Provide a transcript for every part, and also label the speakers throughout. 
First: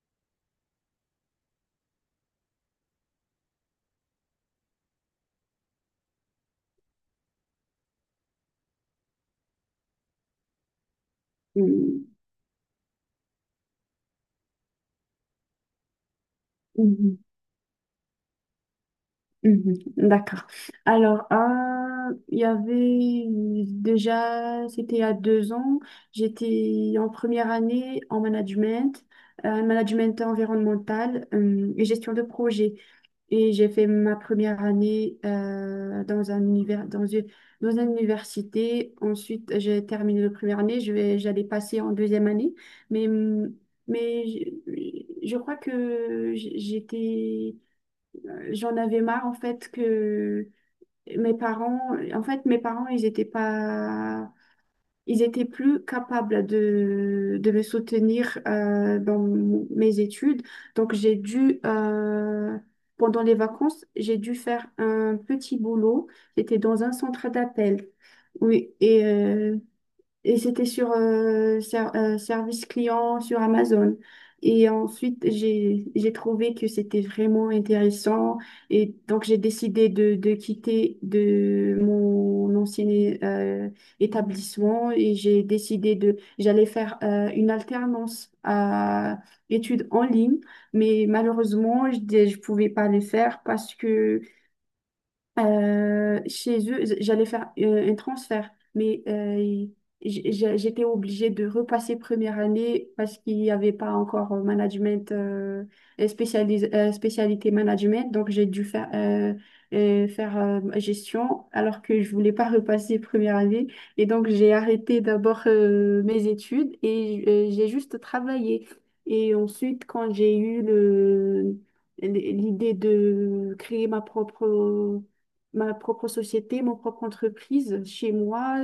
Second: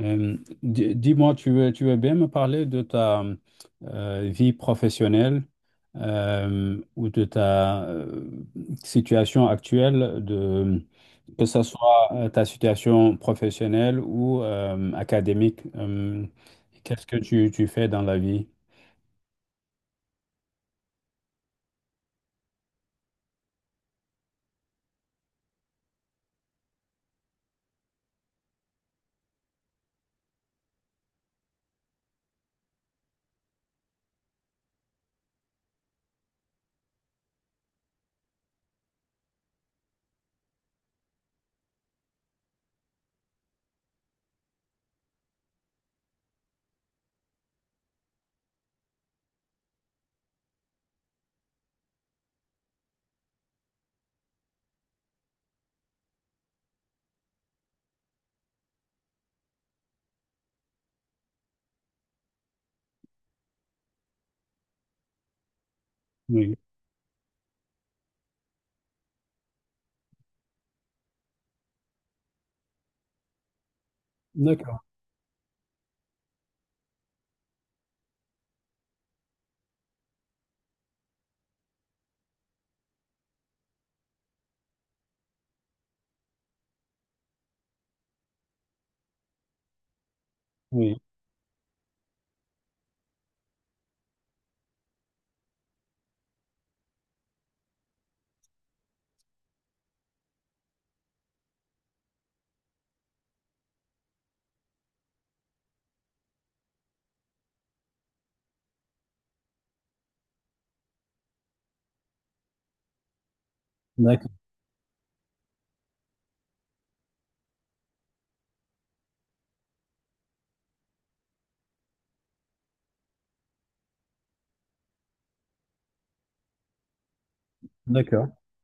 Speaker 1: Euh, dis-moi, tu veux bien me parler de ta vie professionnelle ou de ta situation actuelle, de, que ce soit
Speaker 2: Mhm,
Speaker 1: ta situation professionnelle ou académique. Qu'est-ce que
Speaker 2: mhm,
Speaker 1: tu fais dans la vie?
Speaker 2: mhm. D'accord. Alors, il y avait déjà, c'était il y a deux ans, j'étais en première année en management, management environnemental et gestion de projet. Et j'ai fait ma première année dans un univers, dans une université. Ensuite, j'ai terminé la première année, j'allais passer en deuxième année. Mais, hum, mais je crois que j'étais. J'en avais marre en fait que mes parents, en fait mes parents ils étaient pas, ils étaient plus capables de me soutenir dans mes études. Donc j'ai dû, pendant les vacances, j'ai dû faire un petit boulot.
Speaker 1: Oui,
Speaker 2: J'étais dans un centre d'appel. Oui, et c'était sur service client sur Amazon. Et
Speaker 1: d'accord.
Speaker 2: ensuite, j'ai trouvé que c'était vraiment intéressant. Et donc, j'ai décidé de quitter de mon ancien euh, établissement et j'ai décidé de, j'allais faire une alternance à études en ligne.
Speaker 1: Oui,
Speaker 2: Mais malheureusement, je ne pouvais pas les faire parce que chez eux, j'allais faire un transfert, mais j'étais obligée de repasser première année parce qu'il n'y avait pas encore management, spécialité management, donc j'ai dû faire, faire gestion alors que je voulais pas repasser première année. Et donc
Speaker 1: d'accord,
Speaker 2: j'ai arrêté d'abord mes études et j'ai juste travaillé. Et ensuite, quand j'ai eu le l'idée de créer ma propre société, mon propre entreprise chez
Speaker 1: d'accord,
Speaker 2: moi,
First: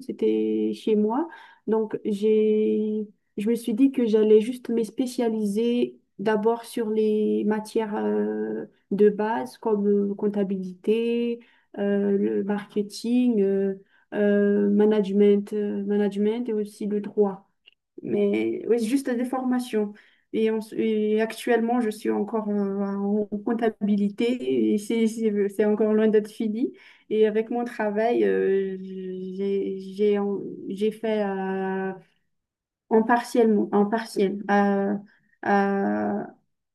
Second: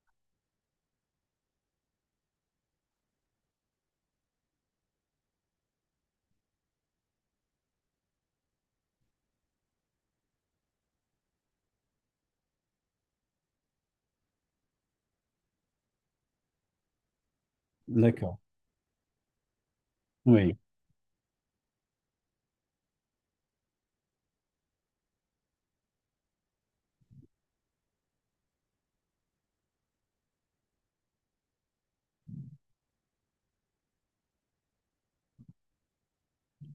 Speaker 2: c'était chez moi. Donc, je me suis dit que j'allais juste me spécialiser d'abord sur les matières de base comme comptabilité, le marketing, management, management et aussi le droit.
Speaker 1: d'accord,
Speaker 2: Mais oui, c'est juste des formations. Et,
Speaker 1: oui.
Speaker 2: et actuellement, je suis encore en comptabilité et c'est encore loin d'être fini. Et avec mon travail, j'ai fait en partiel, en partiel, à,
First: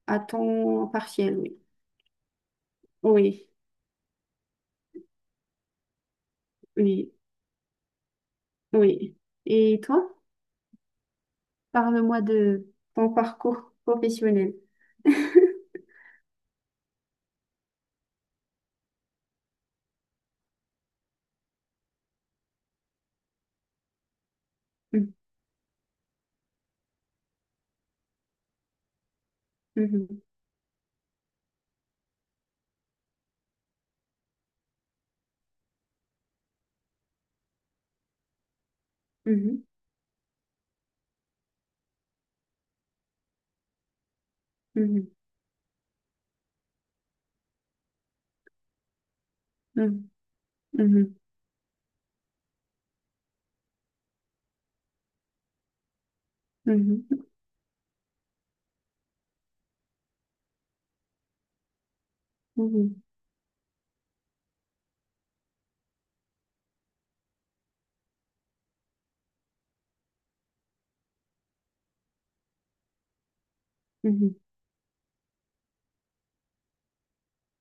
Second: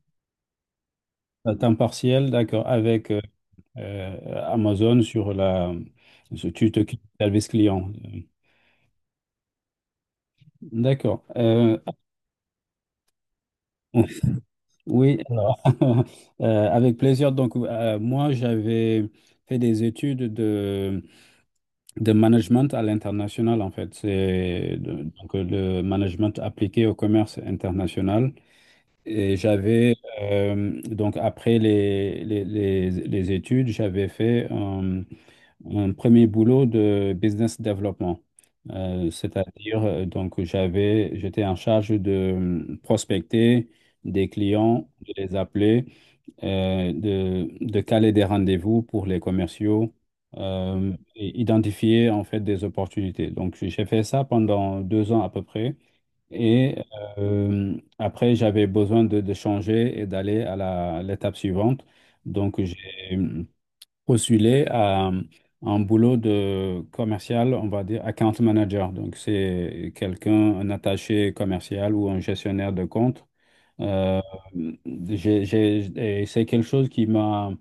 Speaker 2: à temps partiel,
Speaker 1: À
Speaker 2: oui.
Speaker 1: temps partiel, d'accord, avec
Speaker 2: Oui,
Speaker 1: Amazon Tu t'occupes du
Speaker 2: oui,
Speaker 1: service client.
Speaker 2: oui. Et toi,
Speaker 1: D'accord.
Speaker 2: parle-moi de ton parcours professionnel.
Speaker 1: Oui, alors, avec plaisir. Donc, moi, j'avais fait des études de management à l'international, en fait. C'est de-
Speaker 2: Mhm,
Speaker 1: donc euh, le management appliqué au commerce international. Et j'avais,
Speaker 2: mhm,
Speaker 1: donc après les études, j'avais fait un premier boulot de business development.
Speaker 2: mhm,
Speaker 1: C'est-à-dire, donc j'étais en charge de prospecter des clients, de les appeler, de caler des rendez-vous pour les commerciaux,
Speaker 2: mhm, mhm,
Speaker 1: et identifier en fait des opportunités. Donc j'ai fait ça pendant 2 ans à peu près. Et
Speaker 2: mhm. mhm.
Speaker 1: après, j'avais besoin de changer et d'aller l'étape suivante. Donc,
Speaker 2: Mhm,
Speaker 1: j'ai postulé à un boulot de commercial, on va dire account manager. Donc, c'est quelqu'un, un attaché commercial ou un gestionnaire de compte. Euh,
Speaker 2: mhm,
Speaker 1: et c'est quelque chose qui m'a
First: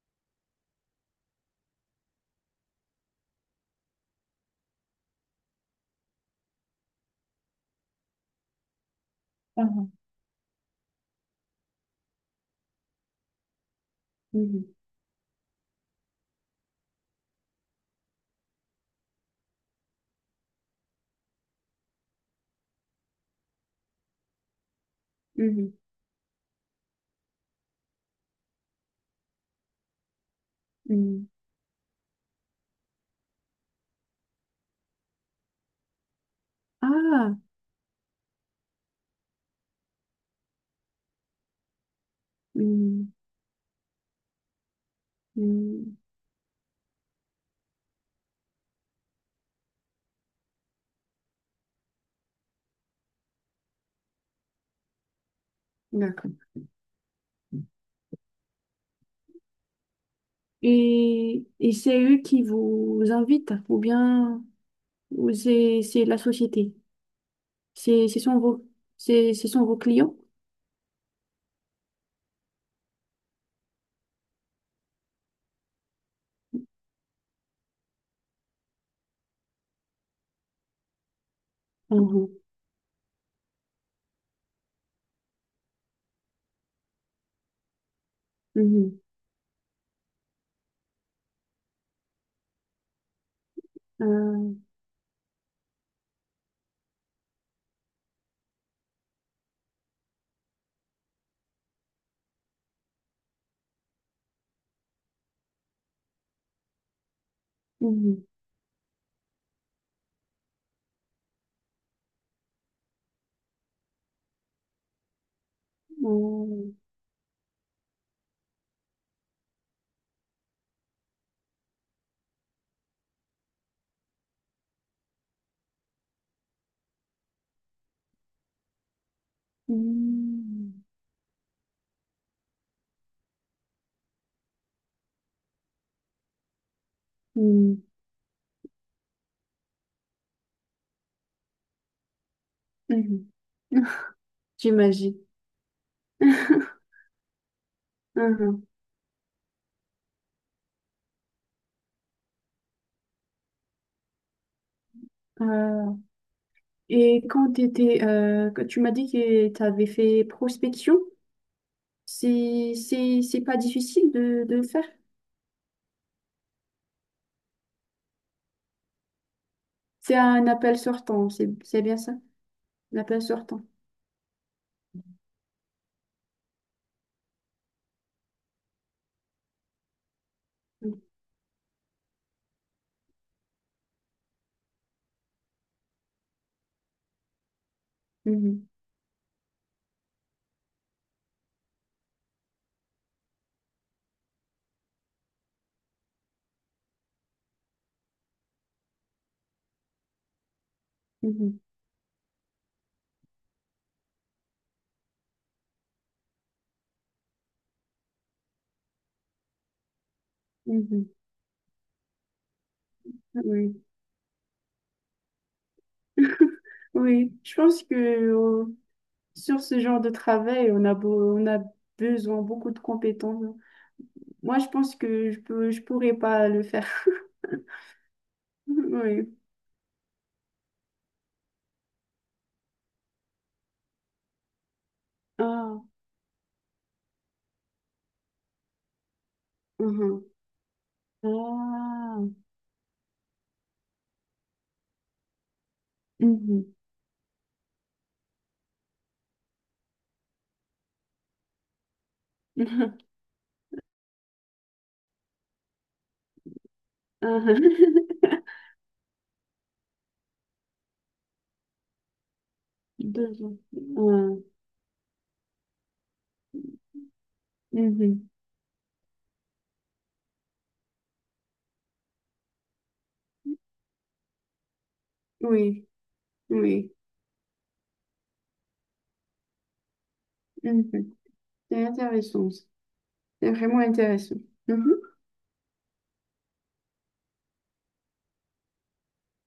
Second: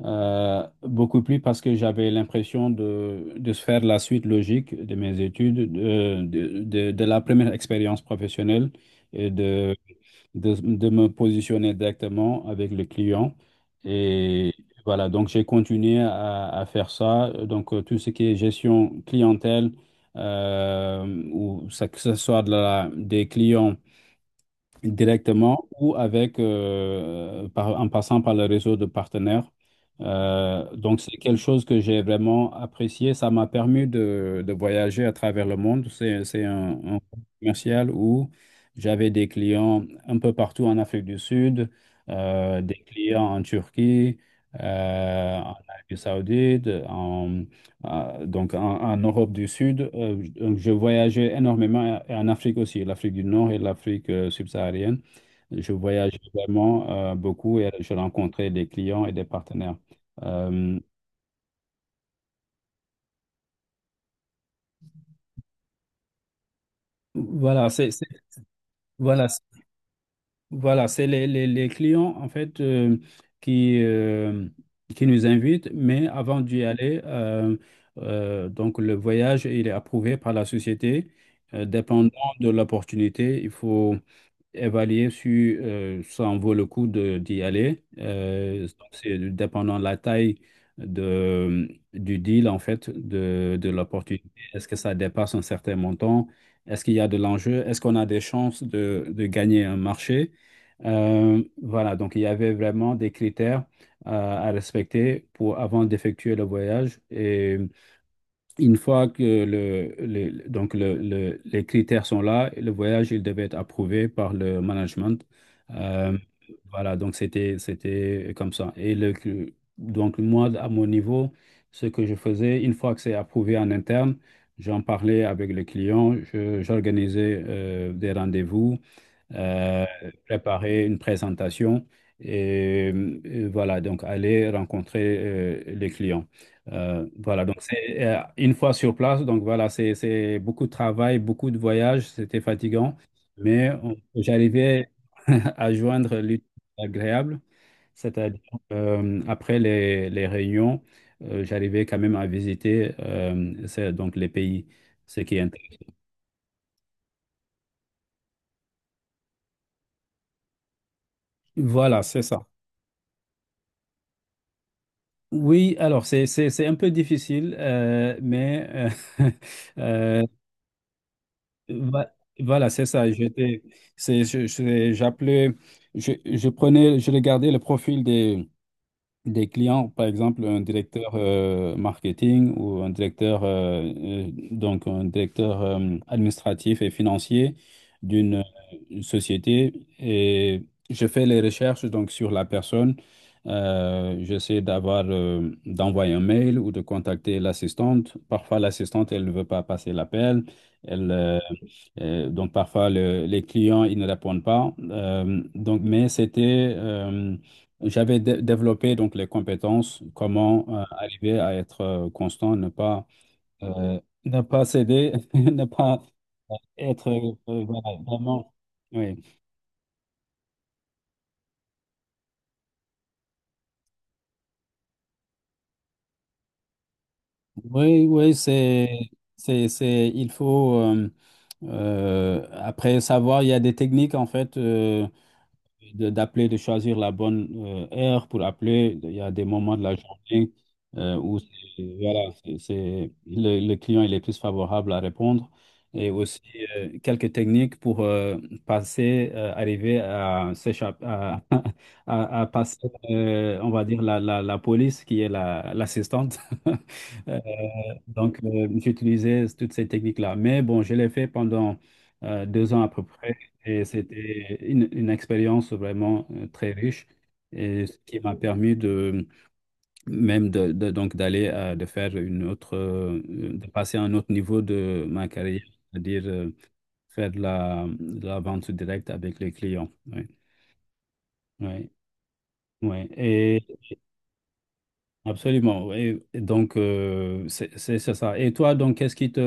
Speaker 1: beaucoup plus parce que j'avais l'impression de se faire la suite logique de mes études, de la première expérience professionnelle et de,
Speaker 2: Mhm.
Speaker 1: de, de me positionner directement avec le client. Et
Speaker 2: mhm,
Speaker 1: voilà, donc j'ai continué à faire ça. Donc tout ce qui est gestion clientèle, euh, ou que ce soit des clients directement
Speaker 2: mhm,
Speaker 1: ou en passant par le réseau de partenaires. Donc c'est
Speaker 2: mhm.
Speaker 1: quelque chose que j'ai vraiment apprécié. Ça m'a permis de voyager à travers le monde. C'est un
Speaker 2: Ah,
Speaker 1: commercial où j'avais des clients un peu partout en Afrique du Sud, des
Speaker 2: mhm,
Speaker 1: clients en Turquie, en Arabie
Speaker 2: mhm.
Speaker 1: Saoudite, donc en Europe du Sud. Je voyageais énormément et en Afrique aussi, l'Afrique du Nord et l'Afrique subsaharienne. Je voyageais
Speaker 2: D'accord.
Speaker 1: vraiment beaucoup et je rencontrais des clients et des partenaires. Euh,
Speaker 2: Et c'est eux qui vous invitent ou bien ou c'est la société,
Speaker 1: voilà,
Speaker 2: c'est ce sont vos
Speaker 1: voilà,
Speaker 2: c'est
Speaker 1: c'est-
Speaker 2: ce sont vos clients.
Speaker 1: voilà, c'est les clients en fait qui, euh, qui nous invitent, mais avant d'y aller, donc le voyage, il est approuvé par la société. Dépendant
Speaker 2: Mhm,
Speaker 1: de l'opportunité, il faut évaluer si ça en vaut le coup d'y aller. Donc,
Speaker 2: mhm,
Speaker 1: c'est dépendant de la taille de, du deal, en fait, de l'opportunité.
Speaker 2: euh,
Speaker 1: Est-ce que ça dépasse un certain montant? Est-ce qu'il y a de l'enjeu? Est-ce qu'on a des chances de gagner un marché? Voilà, donc il y avait vraiment des critères à respecter avant d'effectuer le voyage. Et
Speaker 2: mhm,
Speaker 1: une fois que les critères sont là, le voyage, il devait être approuvé par le management. Mhm.
Speaker 2: euh,
Speaker 1: Voilà, donc c'était comme ça. Et donc moi, à mon niveau, ce que je faisais, une fois que c'est approuvé en interne, j'en parlais avec le client, j'organisais des rendez-vous euh, préparer une présentation et, voilà, donc aller rencontrer les clients. Voilà, donc
Speaker 2: mhm,
Speaker 1: c'est une fois sur place, donc voilà, c'est beaucoup de travail, beaucoup de voyages, c'était fatigant,
Speaker 2: mhm,
Speaker 1: mais
Speaker 2: mhm.
Speaker 1: j'arrivais
Speaker 2: J'imagine.
Speaker 1: à joindre l'utile à l'agréable, c'est-à-dire
Speaker 2: Mhm.
Speaker 1: après les réunions, j'arrivais quand même à visiter donc les pays, ce qui est
Speaker 2: Euh,
Speaker 1: intéressant.
Speaker 2: et quand tu étais, tu m'as dit que tu avais fait prospection.
Speaker 1: Voilà, c'est ça.
Speaker 2: C'est pas difficile de le faire.
Speaker 1: Oui, alors c'est un peu difficile, mais euh,
Speaker 2: C'est
Speaker 1: euh,
Speaker 2: un appel sortant, c'est bien
Speaker 1: va-
Speaker 2: ça,
Speaker 1: voilà, c'est
Speaker 2: un
Speaker 1: ça.
Speaker 2: appel sortant.
Speaker 1: J'appelais, je prenais, je regardais le profil des clients, par exemple un directeur marketing ou un directeur administratif et financier d'une
Speaker 2: Mhm,
Speaker 1: une société et je fais les recherches donc sur la personne. J'essaie d'envoyer un mail ou de contacter l'assistante. Parfois l'assistante elle ne veut pas passer l'appel. Elle
Speaker 2: mhm,
Speaker 1: Donc parfois les clients ils ne répondent pas. Donc mais c'était j'avais développé donc les compétences, comment
Speaker 2: mhm.
Speaker 1: arriver à être constant,
Speaker 2: Oui.
Speaker 1: euh, ne pas céder, ne pas être
Speaker 2: Oui, je pense que
Speaker 1: voilà, vraiment. Oui,
Speaker 2: sur ce genre de travail, on a besoin beaucoup de compétences. Moi, je pense que je pourrais pas le faire.
Speaker 1: oui, oui,
Speaker 2: Oui.
Speaker 1: il faut après savoir, il y a des techniques en fait
Speaker 2: Ah,
Speaker 1: d'appeler, de choisir la bonne heure pour appeler. Il y a des moments de la
Speaker 2: mhm.
Speaker 1: journée où
Speaker 2: Ah,
Speaker 1: le client il est plus favorable à répondre. Et aussi
Speaker 2: mhm.
Speaker 1: quelques techniques pour arriver à s'échapper, à passer, on va dire, la police qui est l'assistante.
Speaker 2: Ah.
Speaker 1: Donc, j'utilisais toutes ces techniques-là. Mais bon, je l'ai fait pendant 2 ans à peu près
Speaker 2: Deux ans.
Speaker 1: et
Speaker 2: Ah,
Speaker 1: c'était une expérience vraiment très riche et ce qui
Speaker 2: mhm.
Speaker 1: m'a permis de même de faire une autre, de passer à un autre niveau de ma carrière,
Speaker 2: Oui,
Speaker 1: c'est-à-dire
Speaker 2: oui.
Speaker 1: faire de la vente directe avec les clients. Oui,
Speaker 2: Mhm. C'est
Speaker 1: oui,
Speaker 2: intéressant. Ça. C'est
Speaker 1: oui.
Speaker 2: vraiment intéressant. Mhm.
Speaker 1: Absolument. Et donc, c'est ça. Et toi, donc, qu'est-ce qui te,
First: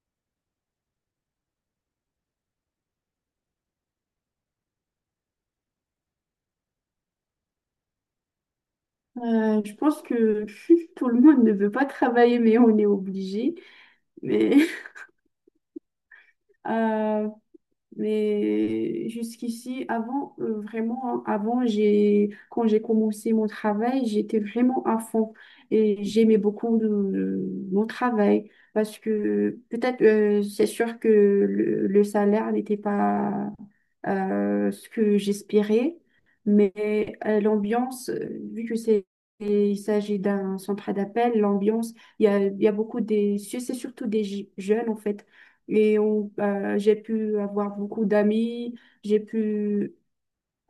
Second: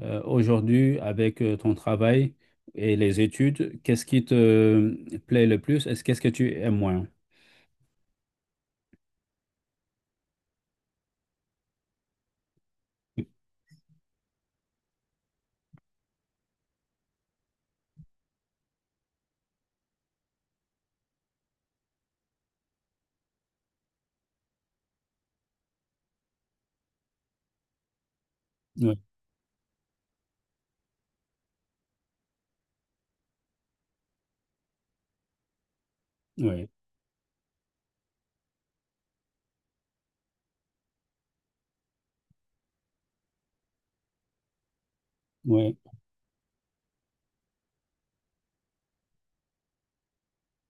Speaker 1: euh, aujourd'hui, avec ton travail et les études, qu'est-ce qui te plaît le plus? Est-ce qu'est-ce que tu aimes moins?
Speaker 2: Je pense que tout le monde ne veut pas travailler, mais on est obligé. Mais euh, mais jusqu'ici, avant, vraiment, hein, avant, quand j'ai commencé mon travail, j'étais vraiment à fond et j'aimais beaucoup mon travail
Speaker 1: Oui,
Speaker 2: parce que peut-être, c'est sûr que le salaire n'était pas ce que j'espérais,
Speaker 1: oui,
Speaker 2: mais l'ambiance, vu que c'est, et il s'agit d'un centre d'appel, l'ambiance, il y a beaucoup des, c'est surtout des jeunes en fait.
Speaker 1: oui,
Speaker 2: Et j'ai pu avoir beaucoup d'amis, j'ai pu,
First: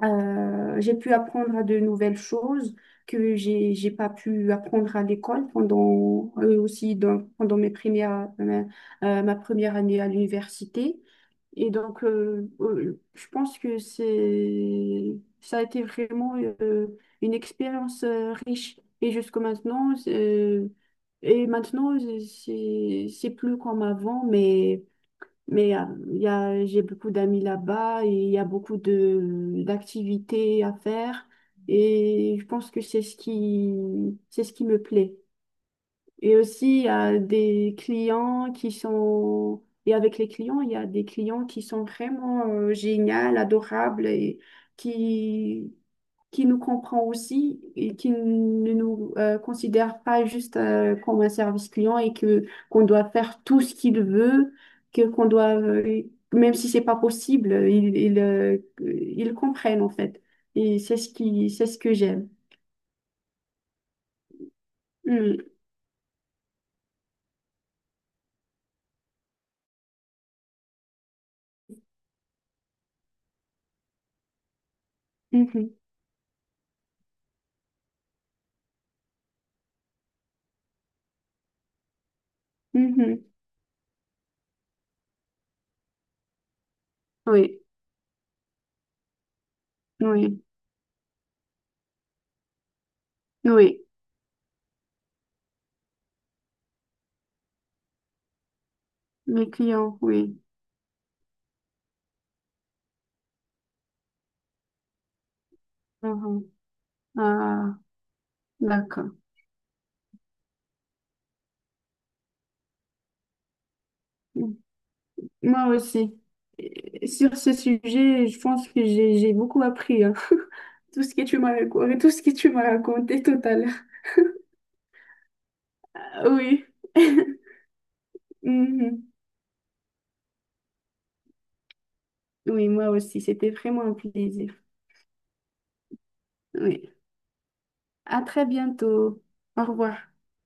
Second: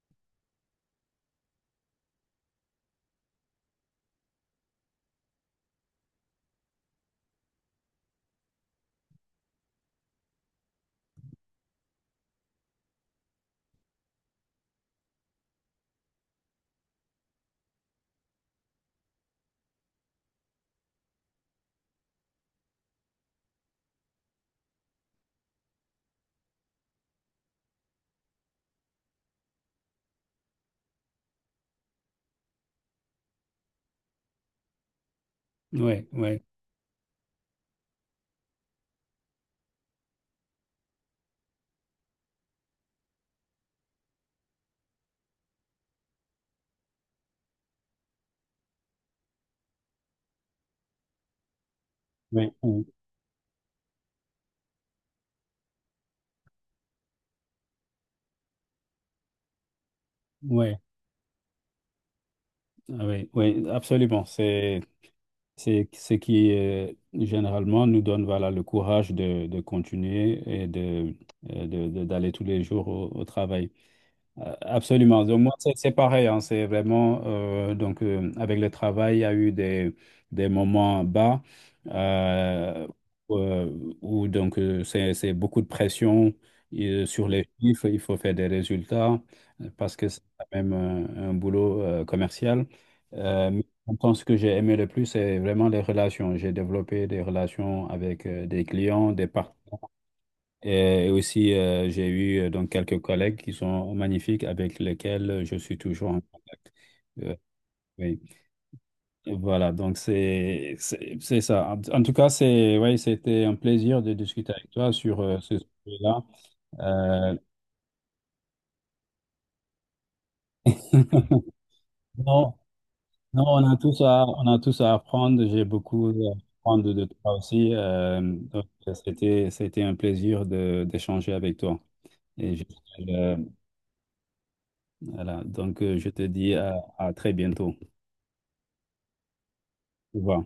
Speaker 2: j'ai pu apprendre à de nouvelles choses que j'ai pas pu apprendre à l'école pendant, aussi pendant ma première année à l'université. Et donc, je pense que c'est, ça a été vraiment euh, une expérience riche. Et jusqu'à maintenant, et maintenant, c'est plus comme avant, mais il y a, j'ai beaucoup d'amis là-bas et il y a beaucoup d'activités à faire. Et je pense que c'est ce qui me plaît.
Speaker 1: oui,
Speaker 2: Et
Speaker 1: oui,
Speaker 2: aussi, il y a des clients qui sont. Et avec les clients, il y a des clients qui sont vraiment géniaux, adorables et qui, qui nous comprend aussi et qui ne nous considère pas juste comme un service client et que
Speaker 1: oui,
Speaker 2: qu'on
Speaker 1: oui,
Speaker 2: doit faire tout ce qu'il veut, que qu'on doit même si c'est pas possible, ils comprennent en fait.
Speaker 1: oui,
Speaker 2: Et c'est ce que j'aime.
Speaker 1: ah oui, oui, absolument. C'est,
Speaker 2: Mm.
Speaker 1: c'est ce qui, généralement, nous donne, voilà, le courage de continuer et d'aller tous les jours au travail. Absolument. Donc, moi,
Speaker 2: Mhm.
Speaker 1: c'est pareil. Hein. C'est vraiment, donc, avec le travail, il y a eu des moments bas euh,
Speaker 2: Mhm.
Speaker 1: où donc, c'est beaucoup de pression sur les
Speaker 2: Oui,
Speaker 1: chiffres. Il faut faire des résultats parce que c'est
Speaker 2: oui,
Speaker 1: quand même un boulot commercial. Mais
Speaker 2: oui.
Speaker 1: en même temps, ce que j'ai aimé le plus, c'est vraiment les relations. J'ai développé des relations avec des clients, des
Speaker 2: Mes
Speaker 1: partenaires.
Speaker 2: clients, oui.
Speaker 1: Et aussi, j'ai eu donc quelques collègues qui sont magnifiques avec lesquels je suis toujours en
Speaker 2: Mhm.
Speaker 1: contact. Euh,
Speaker 2: Ah,
Speaker 1: oui.
Speaker 2: d'accord.
Speaker 1: Voilà, donc c'est ça. En tout cas, c'est oui, c'était un plaisir de discuter avec toi sur ce
Speaker 2: Moi aussi.
Speaker 1: sujet-là.
Speaker 2: Et sur
Speaker 1: Euh,
Speaker 2: ce sujet, je pense que j'ai beaucoup appris, hein. Tout ce que tu
Speaker 1: non,
Speaker 2: m'as raconté tout
Speaker 1: non,
Speaker 2: à l'heure.
Speaker 1: on a tous à apprendre. J'ai beaucoup à
Speaker 2: Oui.
Speaker 1: apprendre de toi aussi. Donc
Speaker 2: Mhm.
Speaker 1: c'était un plaisir de d'échanger avec toi. Et
Speaker 2: Oui, moi aussi.
Speaker 1: euh,
Speaker 2: C'était vraiment un plaisir.
Speaker 1: voilà, donc je te dis à,
Speaker 2: Oui.
Speaker 1: à très bientôt.
Speaker 2: À très bientôt. Au revoir.
Speaker 1: Au revoir.